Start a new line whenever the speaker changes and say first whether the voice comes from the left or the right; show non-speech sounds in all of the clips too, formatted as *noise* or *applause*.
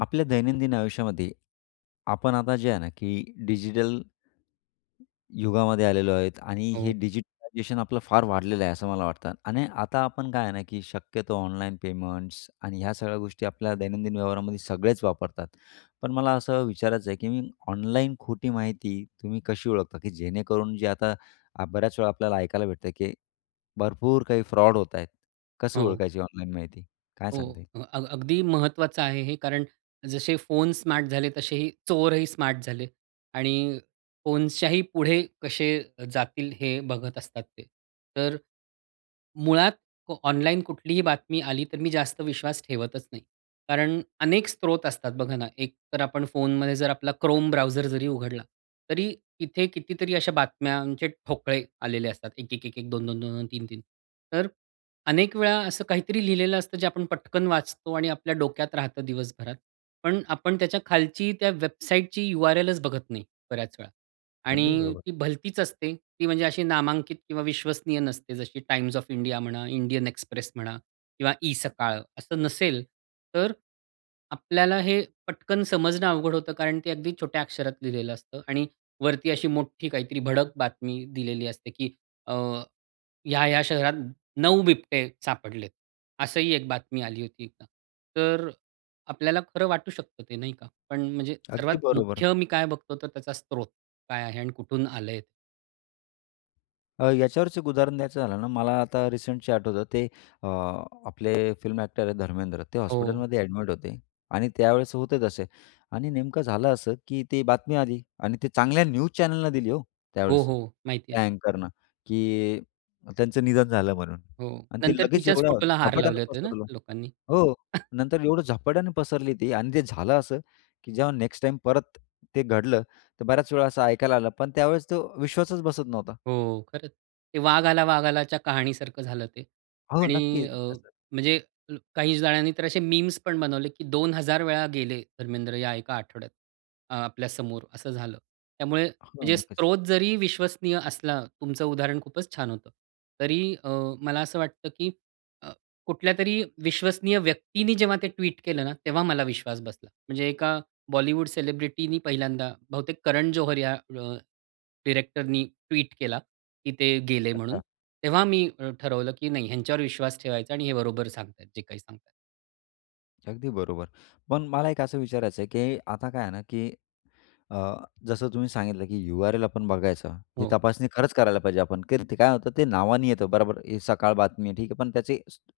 left: आपल्या दैनंदिन आयुष्यामध्ये, आपण आता जे आहे ना, की डिजिटल युगामध्ये आलेलो आहेत आणि हे
right: हो.
left: डिजिटलायझेशन आपलं फार वाढलेलं आहे, असं मला वाटतं आणि आता आपण काय आहे ना, की शक्यतो ऑनलाईन पेमेंट्स आणि ह्या सगळ्या गोष्टी आपल्या दैनंदिन व्यवहारामध्ये सगळेच वापरतात. पण मला असं विचारायचं आहे, की मी ऑनलाईन खोटी माहिती तुम्ही कशी ओळखता? की जेणेकरून जे आता अ, बऱ्याचवेळा आपल्याला ऐकायला भेटतं, की भरपूर काही फ्रॉड होत आहेत, कसं
right: हो.
left: ओळखायची ऑनलाईन माहिती? काय
right: हो,
left: सांगता येईल?
right: अ, अग् अगदी महत्त्वाचं आहे हे कारण जसे फोन स्मार्ट झाले तसे हे चोरही स्मार्ट झाले आणि फोन्सच्याही पुढे कसे जातील हे बघत असतात ते. तर मुळात को ऑनलाईन कुठलीही बातमी आली तर मी जास्त विश्वास ठेवतच नाही. कारण अनेक स्त्रोत असतात बघा ना, एक तर आपण फोनमध्ये जर आपला Chrome Browser जरी उघडला, तरी तिथे कितीतरी अशा बातम्यांचे ठोकळे आलेले असतात, एक-एक-एक-एक, दोन-दोन-दोन-दोन, तीन-तीन, तर अनेक वेळा असं काहीतरी लिहिलेलं असतं जे आपण पटकन वाचतो आणि आपल्या डोक्यात राहतं दिवसभरात पण आपण त्याच्या खालची त्या वेबसाईटची यू-आर-एलच बघत नाही बऱ्याच वेळा
left: अगदी
right: आणि
left: बरोबर.
right: ती भलतीच असते, ती म्हणजे अशी नामांकित किंवा विश्वसनीय नसते जशी Times of India म्हणा, Indian Express म्हणा किंवा eSakal असं नसेल, तर आपल्याला हे पटकन समजणं अवघड होतं कारण ते अगदी छोट्या अक्षरात लिहिलेलं असतं आणि वरती अशी मोठी काहीतरी भडक बातमी दिलेली असते, की अ, "या-या शहरात 9 बिबटे सापडलेत." असंही एक बातमी आली होती एकदा. तर आपल्याला खरं वाटू शकतं ते, नाही का? पण म्हणजे सर्वात
left: अगदी बरोबर.
right: मुख्य मी काय बघतो तर त्याचा स्त्रोत काय आहे अन् कुठून आलंय.
left: अ, याच्यावरचं एक उदाहरण द्यायचं झालं ना, मला आता रिसेंटचे आठवतं ते अ, आपले फिल्म ॲक्टर आहेत धर्मेंद्र. ते
right: ओह!
left: हॉस्पिटलमध्ये ॲडमिट होते आणि त्यावेळेस होते तसे आणि नेमकं झालं असं, की ती बातमी आली आणि ते चांगल्या न्यूज चॅनलनं दिली हो,
right: हो,
left: त्यावेळेस.
right: हो माहिती आहे.
left: त्या अँकरनं की त्यांचं निधन झालं म्हणून
right: हो,
left: आणि ते
right: नंतर
left: लगेच
right: तिच्याच
left: एवढ्या
right: फोटोला हार
left: झपाट्यानं
right: लावले होते ना,
left: पसरल,
right: लोकांनी.
left: हो.
right: *chuckles*
left: नंतर एवढं झपाट्यानं पसरली ती आणि ते झालं असं की जेव्हा नेक्स्ट टाईम परत ते घडलं, तर बऱ्याच वेळा असं ऐकायला आलं. पण त्यावेळेस तो विश्वासच बसत नव्हता.
right: हो, खरंच. ते वाघ आला, वाघ आलाच्या कहाणीसारखं झालं ते
left: हो,
right: आणि
left: नक्कीच.
right: अ, म्हणजे ज काही जणांनी तर असे मीम्स पण बनवले की 2000 वेळा गेले धर्मेंद्र, या एका आठवड्यात, आपल्या समोर असं झालं. त्यामुळे,
left: हो,
right: म्हणजे
left: नक्कीच.
right: स्रोत जरी विश्वसनीय असला तुमचं उदाहरण खूपच छान होतं तरी अं, मला असं वाटतं, की अं कुठल्यातरी विश्वसनीय व्यक्तींनी जेव्हा ते ट्वीट केलं ना, तेव्हा मला विश्वास बसला. म्हणजे एका बॉलीवुड सेलिब्रिटी ने पहिल्यांदा बहुतेक करण जोहर या *unintelligible* डायरेक्टर ने ट्वीट केला, की ते गेले म्हणून.
left: अच्छा.
right: तेव्हा मी अ, ठरवलं की नाही ह्यांच्यावर विश्वास ठेवायचा आणि हे बरोबर सांगतायत जे काही सांगत आहेत.
left: अगदी बरोबर. पण मला एक असं विचारायचं आहे, की आता काय आहे ना, की अ, जसं तुम्ही सांगितलं, की यू-आर-एल आपण बघायचं. ही
right: हो.
left: तपासणी खरंच करायला पाहिजे आपण कारण ते काय होतं, ते नावानी येतं, बरोबर हे सकाळ बातमी, ठीक आहे. पण त्याचे *unintelligible*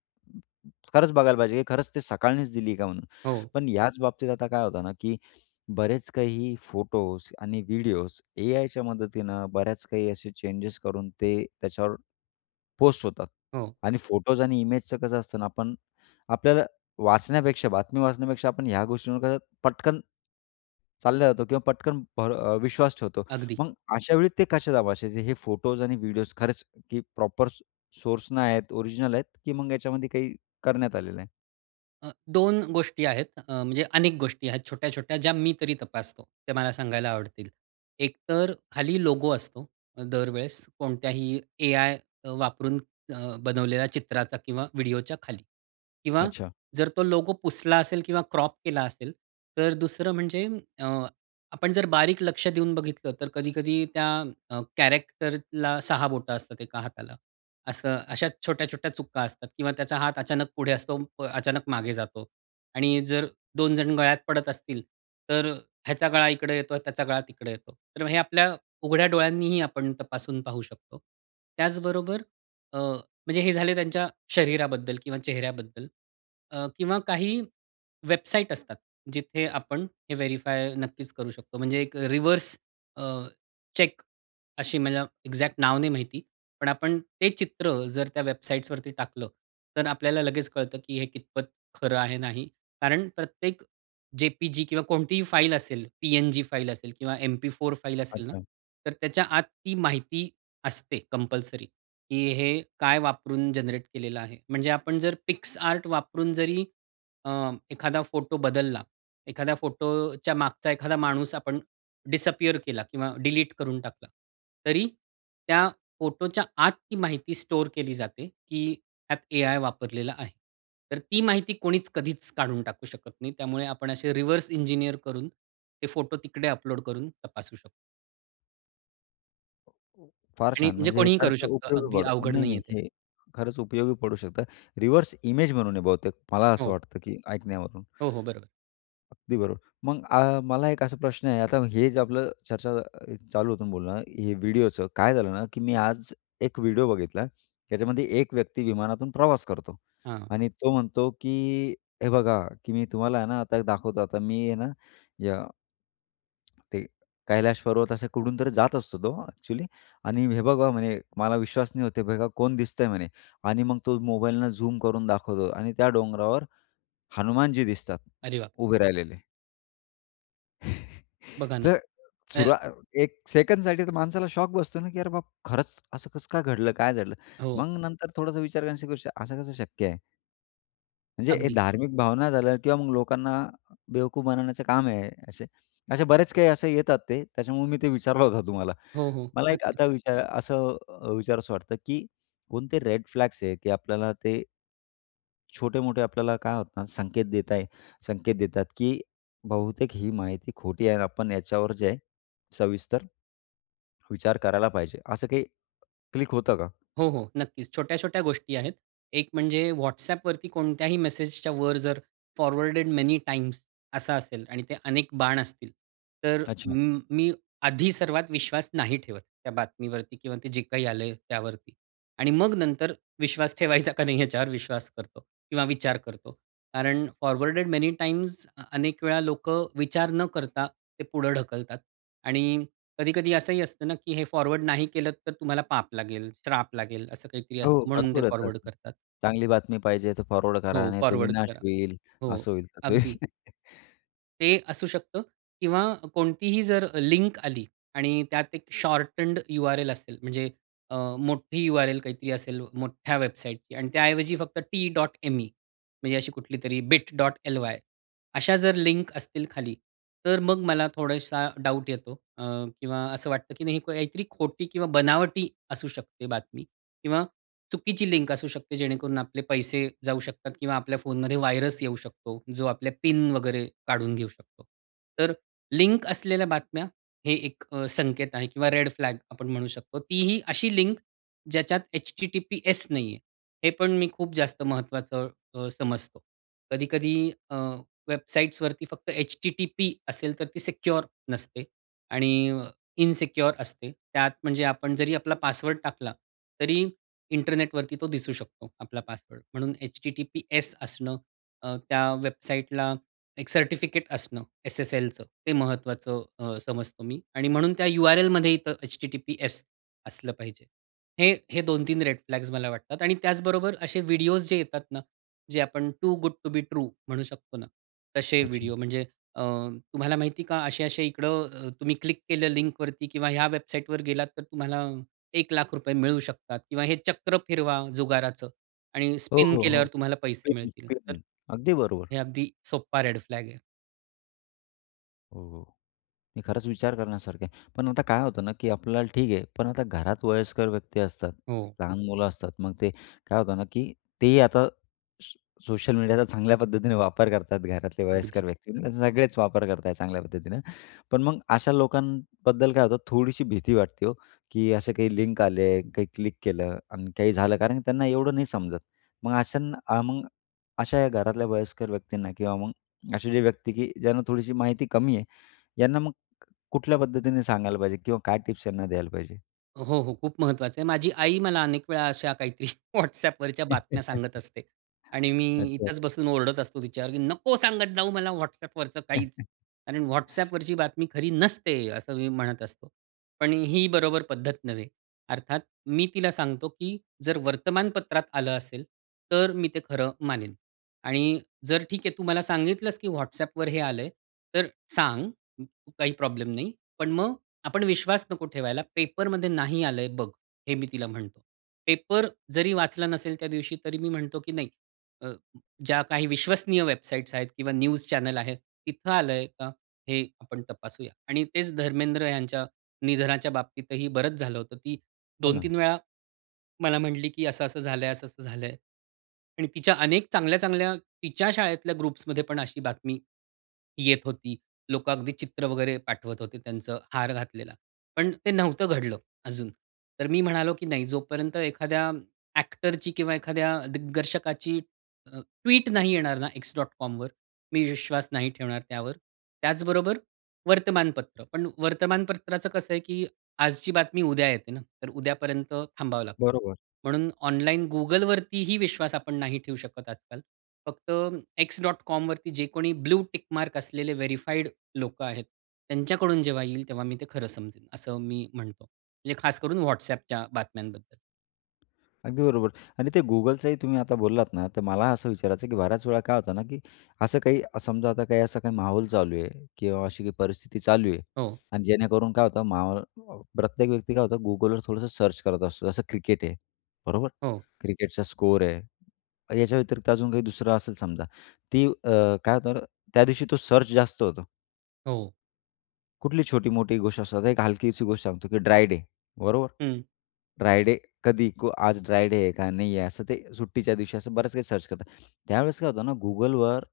left: खरंच बघायला पाहिजे, की खरंच ते सकाळनीच दिली का म्हणून.
right: हो.
left: पण याच बाबतीत आता काय होतं ना, की बरेच काही फोटोज आणि व्हिडिओज, एआयच्या मदतीनं बऱ्याच काही असे चेंजेस करून ते त्याच्यावर पोस्ट होतात
right: हो.
left: आणि फोटोज आणि इमेजचं कसं असतं ना आपण आपल्याला वाचण्यापेक्षा, बातमी वाचण्यापेक्षा, आपण ह्या गोष्टींवर कसं पटकन चालल्या जातो, किंवा पटकन भरव विश्वास ठेवतो.
right: अगदी.
left: मग अशा वेळी ते कसे तपासायचे, हे फोटोज आणि व्हिडिओज खरंच, की प्रॉपर सो सोर्सनं आहेत, ओरिजिनल आहेत, की मग याच्यामध्ये काही करण्यात आलेलं आहे?
right: अ, 2 गोष्टी आहेत. अ, म्हणजे अनेक गोष्टी आहेत, छोट्या-छोट्या, ज्या मी तरी तपासतो, त्या मला सांगायला आवडतील. एक तर खाली लोगो असतो. दरवेळेस कोणत्याही एआय अ, वापरून अ, बनवलेला चित्राचा किंवा व्हिडिओच्या खाली. किंवा
left: अच्छा.
right: जर तो लोगो पुसला असेल किंवा क्रॉप केला असेल, तर दुसरं म्हणजे अ, आपण जर बारीक लक्ष देऊन बघितलं, तर कधी-कधी त्या अ, कॅरेक्टरला 6 बोटं असतात एका हाताला. असं अशा छोट्या-छोट्या चुका असतात किंवा त्याचा हात अचानक पुढे असतो, अचानक मागे जातो आणि जर 2 जण गळ्यात पडत असतील तर ह्याचा गळा इकडे येतो, त्याचा गळा तिकडे येतो. तर हे आपल्या उघड्या डोळ्यांनीही आपण तपासून पाहू शकतो. त्याचबरोबर अ, म्हणजे हे झाले त्यांच्या शरीराबद्दल किंवा चेहऱ्याबद्दल. अ, किंवा काही वेबसाईट असतात, जिथे आपण हे व्हेरिफाय नक्कीच करू शकतो. म्हणजे एक रिव्हर्स अ, चेक अशी मला एक्झॅक्ट नाव नाही माहिती पण आपण ते चित्र जर त्या वेबसाईट्सवरती टाकलं तर आपल्याला लगेच कळतं, की हे कितपत खरं आहे, नाही. कारण प्रत्येक जे-पी-जी किंवा कोणतीही फाइल असेल, पी-एन-जी फाइल असेल किंवा एम-पी-फोर फाइल असेल ना,
left: अच्छा.
right: तर त्याच्या आत ती माहिती असते कंपल्सरी, की हे काय वापरून जनरेट केलेलं आहे. म्हणजे आपण जर PicsArt वापरून जरी अ, एखादा फोटो बदलला, एखादा फोटोच्या मागचा एखादा माणूस आपण डिसअपियर केला किंवा डिलीट करून टाकला, तरी त्या फोटोच्या आत ती माहिती स्टोअर केली जाते, की त्यात एआय वापरलेला आहे. तर ती माहिती कोणीच कधीच काढून टाकू शकत नाही, त्यामुळे आपण असे रिव्हर्स इंजिनिअर करून ते फोटो तिकडे अपलोड करून तपासू शकतो.
left: हं. फार
right: आणि
left: छान
right: म्हणजे
left: म्हणजे हे
right: कोणीही
left: खरच
right: करू शकतं
left: उपयोगी
right: अगदी
left: पडल
right: अवघड
left: नाही,
right: नाहीये
left: नाही
right: ते.
left: हे खरंच उपयोगी पडू शकतं. रिव्हर्स इमेज म्हणून आहे बहुतेक मला असं
right: हो.
left: वाटतं की ऐकण्यावरून.
right: हो, हो. बरोबर.
left: अगदी बरोबर. मग अ, मला एक असा प्रश्न आहे. आता हे जे आपलं चर्चा चालू होतं बोलणं, हे व्हिडिओचं काय झालं ना, की मी आज एक व्हिडिओ बघितला. त्याच्यामध्ये एक व्यक्ती विमानातून प्रवास करतो
right: हां.
left: आणि तो म्हणतो की हे बघा, की मी तुम्हाला आहे ना, आता एक दाखवतो. आता मी आहे ना या ते कैलाश पर्वत असे कुठून तरी जात असतो, तो एक्चुअली आणि हे बघा, म्हणे, "मला विश्वास नाही होत आहे, बघा कोण दिसतंय" म्हणे. आणि मग तो मोबाईलन झूम करून दाखवतो आणि त्या डोंगरावर हनुमान जी दिसतात
right: अरे बाप!
left: उभे राहिलेले. *chuckles*
right: बघा ना.
left: तर
right: अय
left: सुरा अ, 1 सेकंडसाठी तर माणसाला शॉक बसतो ना की अरे बाबा, खरंच असं कसं काय घडलं? काय झालं?
right: हो.
left: मग नंतर थोडासा विचार करू *unintelligible* कसं शक्य आहे? म्हणजे हे
right: अगदी.
left: धार्मिक भावना झाल्या किंवा मग लोकांना बेवकूफ बनवण्याचं काम आहे हे असे. असे बरेच काही असे येतात, ते त्याच्यामुळे मी ते विचारला होत तुम्हाला.
right: हो, हो.
left: मला एक
right: नक्कीच.
left: आता विचार असं अ, विचारावसं वाटतं की, कोणते रेड फ्लॅग्स आहेत की आपल्याला ते छोटे-मोठे, आपल्याला काय होतं ना, संकेत देताय, संकेत देतात, की बहुतेक ही माहिती खोटी आहे आणि आपण याच्यावर जे आहे सविस्तर विचार करायला पाहिजे, असं काही क्लिक होतं का?
right: हो, हो, नक्कीच. छोट्या-छोट्या गोष्टी आहेत. एक म्हणजे WhatsApp वरती कोणत्याही मेसेजच्या वर जर फॉरवर्डेड मेनी टाइम्स असं असेल आणि ते अनेक बाण असतील, तर
left: अच्छा.
right: म मी आधी सर्वात विश्वास नाही ठेवत त्या बातमीवरती किंवा ते जे काही आलंय त्यावरती आणि मग नंतर विश्वास ठेवायचा का नाही? याच्यावर विश्वास करतो किंवा विचार करतो. कारण फॉरवर्डेड मेनी टाइम्स, अनेक वेळा लोकं विचार न करता ते पुढं ढकलतात आणि कधी-कधी असंही असतं ना की हे फॉरवर्ड नाही केलंत, तर तुम्हाला पाप लागेल, श्राप लागेल, असं काहीतरी
left: हो,
right: असतं, म्हणून ते
left: भरपूर होता.
right: फॉरवर्ड करतात.
left: चांगली बातमी पाहिजे तर फॉरवर्ड करा
right: हो
left: नाहीतर
right: फॉरवर्ड
left: विनाश
right: करा.
left: होईल
right: हो
left: असं होईल, तसं होईल.
right: अगदी.
left: *chuckles*
right: ते असू शकतं किंवा कोणतीही जर लिंक आली आणि त्यात एक शॉर्टन्ड U-R-L असेल, म्हणजे अ, मोठी U-R-L काहीतरी असेल, मोठ्या वेबसाईटची आणि त्याऐवजी फक्त T.ME म्हणजे अशी कुठली तरी Bit.ly अशा जर लिंक असतील खाली, तर मग मला थोडासा डाऊट येतो अ, किंवा असं वाटतं की नाही काहीतरी खोटी किंवा बनावटी असू शकते बातमी किंवा चुकीची लिंक असू शकते. जेणेकरून आपले पैसे जाऊ शकतात किंवा आपल्या फोनमध्ये व्हायरस येऊ शकतो, जो आपल्या पिन वगैरे काढून घेऊ शकतो. तर लिंक असलेल्या बातम्या, हे एक संकेत आहे किंवा रेड फ्लॅग्स आपण म्हणू शकतो. ती ही अशी लिंक ज्याच्यात H-T-T-P-S नाही आहे, हे पण मी खूप जास्त महत्त्वाचं अ, समजतो. कधी-कधी अ, वेबसाइट्सवरती फक्त H-T-T-P असेल, तर ती सिक्युअर नसते आणि अ, इनसिक्युअर असते त्यात, म्हणजे आपण जरी आपला पासवर्ड टाकला, तरी इंटरनेटवरती तो दिसू शकतो. आपला पासवर्ड, म्हणून H-T-T-P-S असणं, अ, त्या वेबसाईटला एक सर्टिफिकेट असणं, S-S-Lचं ते महत्त्वाचं अ, समजतो मी आणि म्हणून त्या U-R-Lमध्ये इथं H-T-T-P-S असलं पाहिजे. हे हे 2-3 रेड फ्लॅग्स मला वाटतात आणि त्याचबरोबर असे व्हिडिओस जे येतात ना, जे आपण too good to be true म्हणू शकतो ना, तसे
left: अच्छा.
right: व्हिडिओ, म्हणजे अ, तुम्हाला माहिती आहे का असे-असे इकडं, तुम्ही क्लिक केलं लिंकवरती किंवा ह्या वेबसाईटवर गेलात, तर तुम्हाला ₹100,000 मिळू शकतात किंवा हे चक्र फिरवा, जुगाराचं आणि
left: हो,
right: स्पिन
left: हो, हो.
right: केल्यावर तुम्हाला पैसे
left: सेम,
right: मिळतील. तर
left: सेम अगदी बरोबर.
right: हे अगदी सोप्पा रेड फ्लॅग आहे.
left: हो, हो मी खरंच विचार करण्यासारखं आहे. पण आता काय होतं ना की आपल्याला ठीक आहे, पण आता घरात वयस्कर व्यक्ती असतात,
right: हो.
left: लहान मुलं असतात, मग ते काय होतं ना, की तेही आता सो सोशल मीडियाचा चांगल्या पद्धतीने वापर करतात घरातले
right: अगदी.
left: वयस्कर व्यक्ती, त्याचे सगळेच वापर करत आहेत चांगल्या पद्धतीनं. पण मग अशा लोकांबद्दल काय होतं थोडीशी भीती वाटते हो की असे काही लिंक आले, काही क्लिक केलं अन् काही झालं, कारण की त्यांना एवढं नाही समजत. मग अशांना मग अशा ह्या घरातल्या वयस्कर व्यक्तींना किंवा मग असे जे व्यक्ती की ज्यांना थोडीशी माहिती कमी आहे, यांना मग कुठल्या पद्धतीने सांगायला पाहिजे किंवा काय टिप्स त्यांना द्यायला पाहिजे?
right: हो, हो खूप महत्त्वाचं आहे. माझी आई मला अनेक वेळा अशा काहीतरी *chuckles* WhatsAppवरच्या बातम्या सांगत
left: *chuckles*
right: असते आणि मी
left: अच्छा.
right: इथेच बसून ओरडत असतो तिच्यावर, नको सांगत जाऊ मला WhatsApp वरचं काहीच.
left: *chuckles*
right: कारण WhatsApp वरची बातमी खरी नसते, असं मी म्हणत असतो. पण ही बरोबर पद्धत नव्हे, अर्थात मी तिला सांगतो, "की जर वर्तमानपत्रात आलं असेल तर मी ते खरं मानेन. आणि जर ठीक आहे तू मला सांगितलंस की WhatsAppवर हे आलंय, तर सांग काही प्रॉब्लेम नाही. पण मग आपण विश्वास नको ठेवायला, पेपरमध्ये नाही आलंय बघ." हे मी तिला म्हणतो. पेपर जरी वाचला नसेल त्या दिवशी तरी मी म्हणतो की नाही अ, ज्या काही विश्वसनीय वेबसाइट्स आहेत किंवा न्यूज चॅनल आहेत तिथं आलंय का? हे आपण तपासूया आणि तेच धर्मेंद्र यांच्या निधनाच्या बाबतीतही बरंच झालं होतं, की
left: हो
right: दोन
left: ना.
right: तीन वेळा मला म्हटली की असं-असं झालंय, असं-असं झालंय. आणि तिच्या अनेक चांगल्या-चांगल्या तिच्या शाळेतल्या ग्रुप्समध्ये पण अशी बातमी येत होती. लोकं अगदी चित्र वगैरे पाठवत होते त्यांचं हार घातलेला, पण ते नव्हतं घडलं अजून. तर मी म्हणालो, की "नाही जोपर्यंत एखाद्या एक्टरची किंवा एखाद्या दिग्दर्शकाची अ, ट्वीट नाही येणार ना, x.comवर मी विश्वास नाही ठेवणार त्यावर." त्याचबरोबर वर्तमानपत्र पण वर्तमानपत्राचं कसं आहे की आजची बातमी उद्या येते ना, तर उद्यापर्यंत थांबावं लागतं.
left: बरोबर.
right: म्हणून ऑनलाईन Googleवरती ही विश्वास आपण नाही ठेवू शकत आजकाल. फक्त x.comवरती जे कोणी ब्लू टिक मार्क असलेले वेरिफाइड लोकं आहेत, त्यांच्याकडून जेव्हा येईल तेव्हा मी ते खरं समजेल असं मी म्हणतो, म्हणजे खास करून WhatsAppच्या बातम्यांबद्दल.
left: अगदी बरोबर आणि ते Googleचंही तुम्ही आता बोललात ना तर मला असं विचारायचं आहे, की बऱ्याच वेळा काय होतं ना, की असं काही समजा आता काही असा काही माहोल चालू आहे किंवा अशी काही परिस्थिती चालू आहे
right: हो.
left: आणि जेणेकरून काय होतं माहो अ, प्रत्येक व्यक्ती काय होतं, Googleवर थोडंसं सर्च करत असतो. जसं क्रिकेट आहे. बरोबर.
right: हो.
left: क्रिकेटचा स्कोअर आहे, याच्या व्यतिरिक्त अजून काही दुसरं असेल समजा ती अ, काय होतं ना? त्यादिवशी तो सर्च जास्त होतो.
right: हो.
left: कुठली छोटी-मोठी गोष्ट असतात. एक हलकीशी गोष्ट सांगतो की ड्राय डे. बरोबर.
right: हं.
left: ड्राय डे कधी को आज ड्राय डे आहे का? नाही आहे? असं ते सुट्टीच्या दिवशी असं बऱ्याच काही सर्च करतात. त्यावेळेस काय होतं ना Googleवर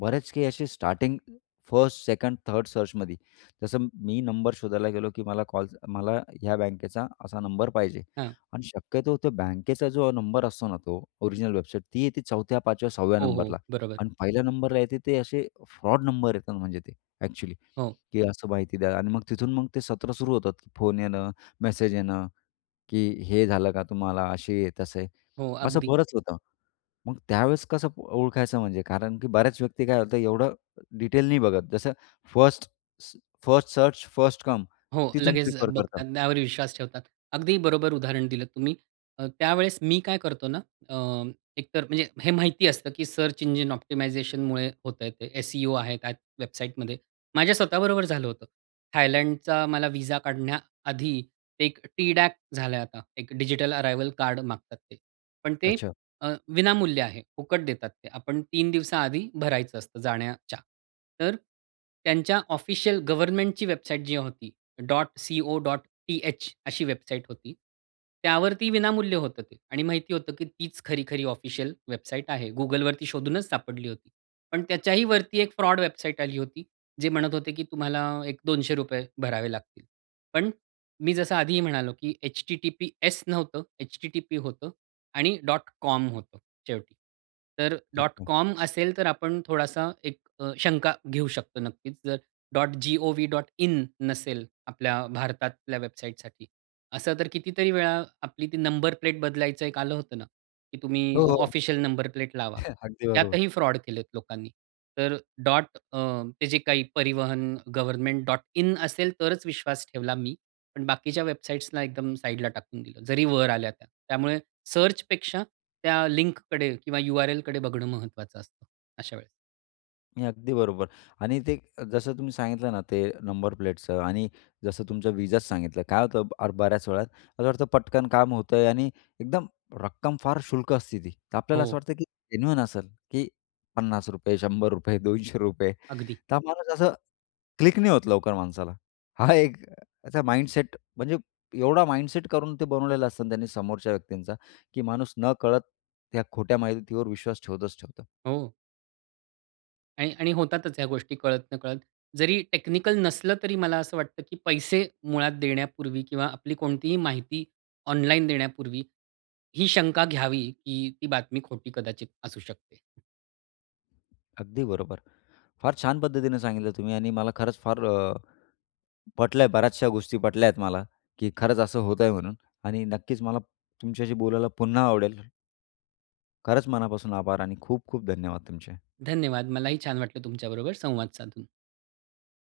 left: बरेच काही असे स्टार्टिंग फर्स्ट, सेकंड, थर्ड सर्चमध्ये, जसं मी नंबर शोधायला गेलो की मला कॉल मला ह्या बँकेचा असा नंबर पाहिजे
right: हां.
left: आणि शक्यतो त्या बँकेचा जो नंबर असतो ना तो ओरिजिनल वेबसाईट ती येते 4थ्या, 5व्या, 6व्या
right: हो,
left: नंबरला
right: हो, बरोबर.
left: अन् 1ल्या नंबरला येते ते असे फ्रॉड नंबर येतात म्हणजे ते ॲक्चुअली,
right: हो.
left: की असं माहिती द्या अन् मग तिथून मग ते सत्र सुरू होतात की फोन येणं, मेसेज येणं की हे झालं का तुम्हाला? असेही-तसेही
right: हो,
left: असं
right: अगदी.
left: बरंच होतं. मग त्यावेळेस कसं ओळखायचं? म्हणजे कारण की बऱ्याच व्यक्ती काय होतं? एवढं डिटेल नाही बघत. जसं फर्स्ट स फर्स्ट सर्च, फर्स्ट कम
right: हो,
left: तिथून
right: लगेच अ,
left: प्रिफर करतात.
right: बघतात. त्यावर विश्वास ठेवतात. अगदी बरोबर उदाहरण दिलं तुम्ही. अ, त्यावेळेस मी काय करतो ना, अ, एकतर म्हणजे हे माहिती असतं की सर्च इंजिन ऑप्टिमायझेशनमुळे होतंय ते एसईओ आहे त्या वेबसाईटमध्ये. माझ्या स्वतःबरोबर झालं होतं. थायलंडचा मला विझा काढण्याआधी एक टी डॅक झालंय आता. एक डिजिटल अराइवल कार्ड मागतात ते. पण ते
left: अच्छा.
right: अ, विनामूल्य आहे. फुकट देतात ते. आपण 3 दिवसांआधी भरायचं असतं जाण्याच्या तर त्यांच्या ऑफिशियल गव्हर्नमेंटची वेबसाईट जी होती .co.th अशी वेबसाइट होती. त्यावरती विनामूल्य होतं ते आणि माहिती होतं की तीच खरी-खरी ऑफिशियल वेबसाईट आहे. Googleवरती शोधूनच सापडली होती. पण त्याच्याही वरती एक फ्रॉड वेबसाईट आली होती. जे म्हणत होते की तुम्हाला एक 200 रुपये भरावे लागतील. पण मी जसं आधीही म्हणालो की https नव्हतं http होतं आणि .com होतं शेवटी. तर
left: अच्छा.
right: .com असेल तर आपण थोडीशी एक अ, शंका घेऊ शकतो. नक्कीच जर .govn.in नसेल आपल्या भारतातल्या वेबसाईटसाठी असं तर कितीतरी वेळा आपली ती नंबर प्लेट बदलायचं एक आलं होतं ना, की तुम्ही
left: हो,
right: अ,
left: हो.
right: ऑफिशियल नंबर प्लेट लावा.
left: *chuckles* अगदी बरोबर.
right: त्यातही फ्रॉड केलेत लोकांनी. तर डॉट अ, ते जे काही परिवहन गव्हर्नमेंट .in असेल तरच विश्वास ठेवला मी. पण बाकीच्या वेबसाइट्सला एकदम साइडला टाकून दिलं. जरी वर आल्या त्या, त्यामुळे सर्चपेक्षा त्या लिंककडे किंवा URL कडे बघणं महत्त्वाचं असतं अशा वेळेस.
left: नाही, अगदी बरोबर आणि ते जसं तुम्ही सांगितलं ना, ते नंबर प्लेटचं आणि जसं तुमचं विजाच सांगितलं, काय होतं आर बऱ्याच वेळात असं वाटतं पटकन काम होतंय आणि एकदम रक्कम फार क्षुल्लक असते ती, तर आपल्याला असं
right: हो.
left: वाटतं, की जेन्युइन असेल, की ₹50 ₹100 ₹200
right: अगदी.
left: तर माणूस असं क्लिक नाही होत लवकर माणसाला. हा एक त्याचा माइंडसेट म्हणजे एवढा माइंडसेट करून ते बनवलेलं असतं त्यांनी समोरच्या व्यक्तींचा, की माणूस न कळत त्या खोट्या माहितीवर विश्वास ठेवतच ठेवतो.
right: हो. आणि आणि होतातच ह्या गोष्टी. कळत नकळत जरी टेक्निकल नसलं, तरी मला असं वाटतं, की पैसे मुळात देण्यापूर्वी किंवा आपली कोणतीही माहिती ऑनलाइन देण्यापूर्वी ही शंका घ्यावी, की ती बातमी खोटी कदाचित असू शकते.
left: अगदी बरोबर. फार छान पद्धतीने सांगितलं तुम्ही आणि मला खरंच फार अ, पटल्या. बऱ्याचशा गोष्टी पटल्या आहेत मला, की खरंच असं होतंय म्हणून आणि नक्कीच मला तुमच्याशी बोलायला पुन्हा आवडेल. खरंच मनापासून आभार आणि खूप-खूप धन्यवाद तुमचे.
right: धन्यवाद. मलाही छान वाटलं तुमच्याबरोबर संवाद साधून.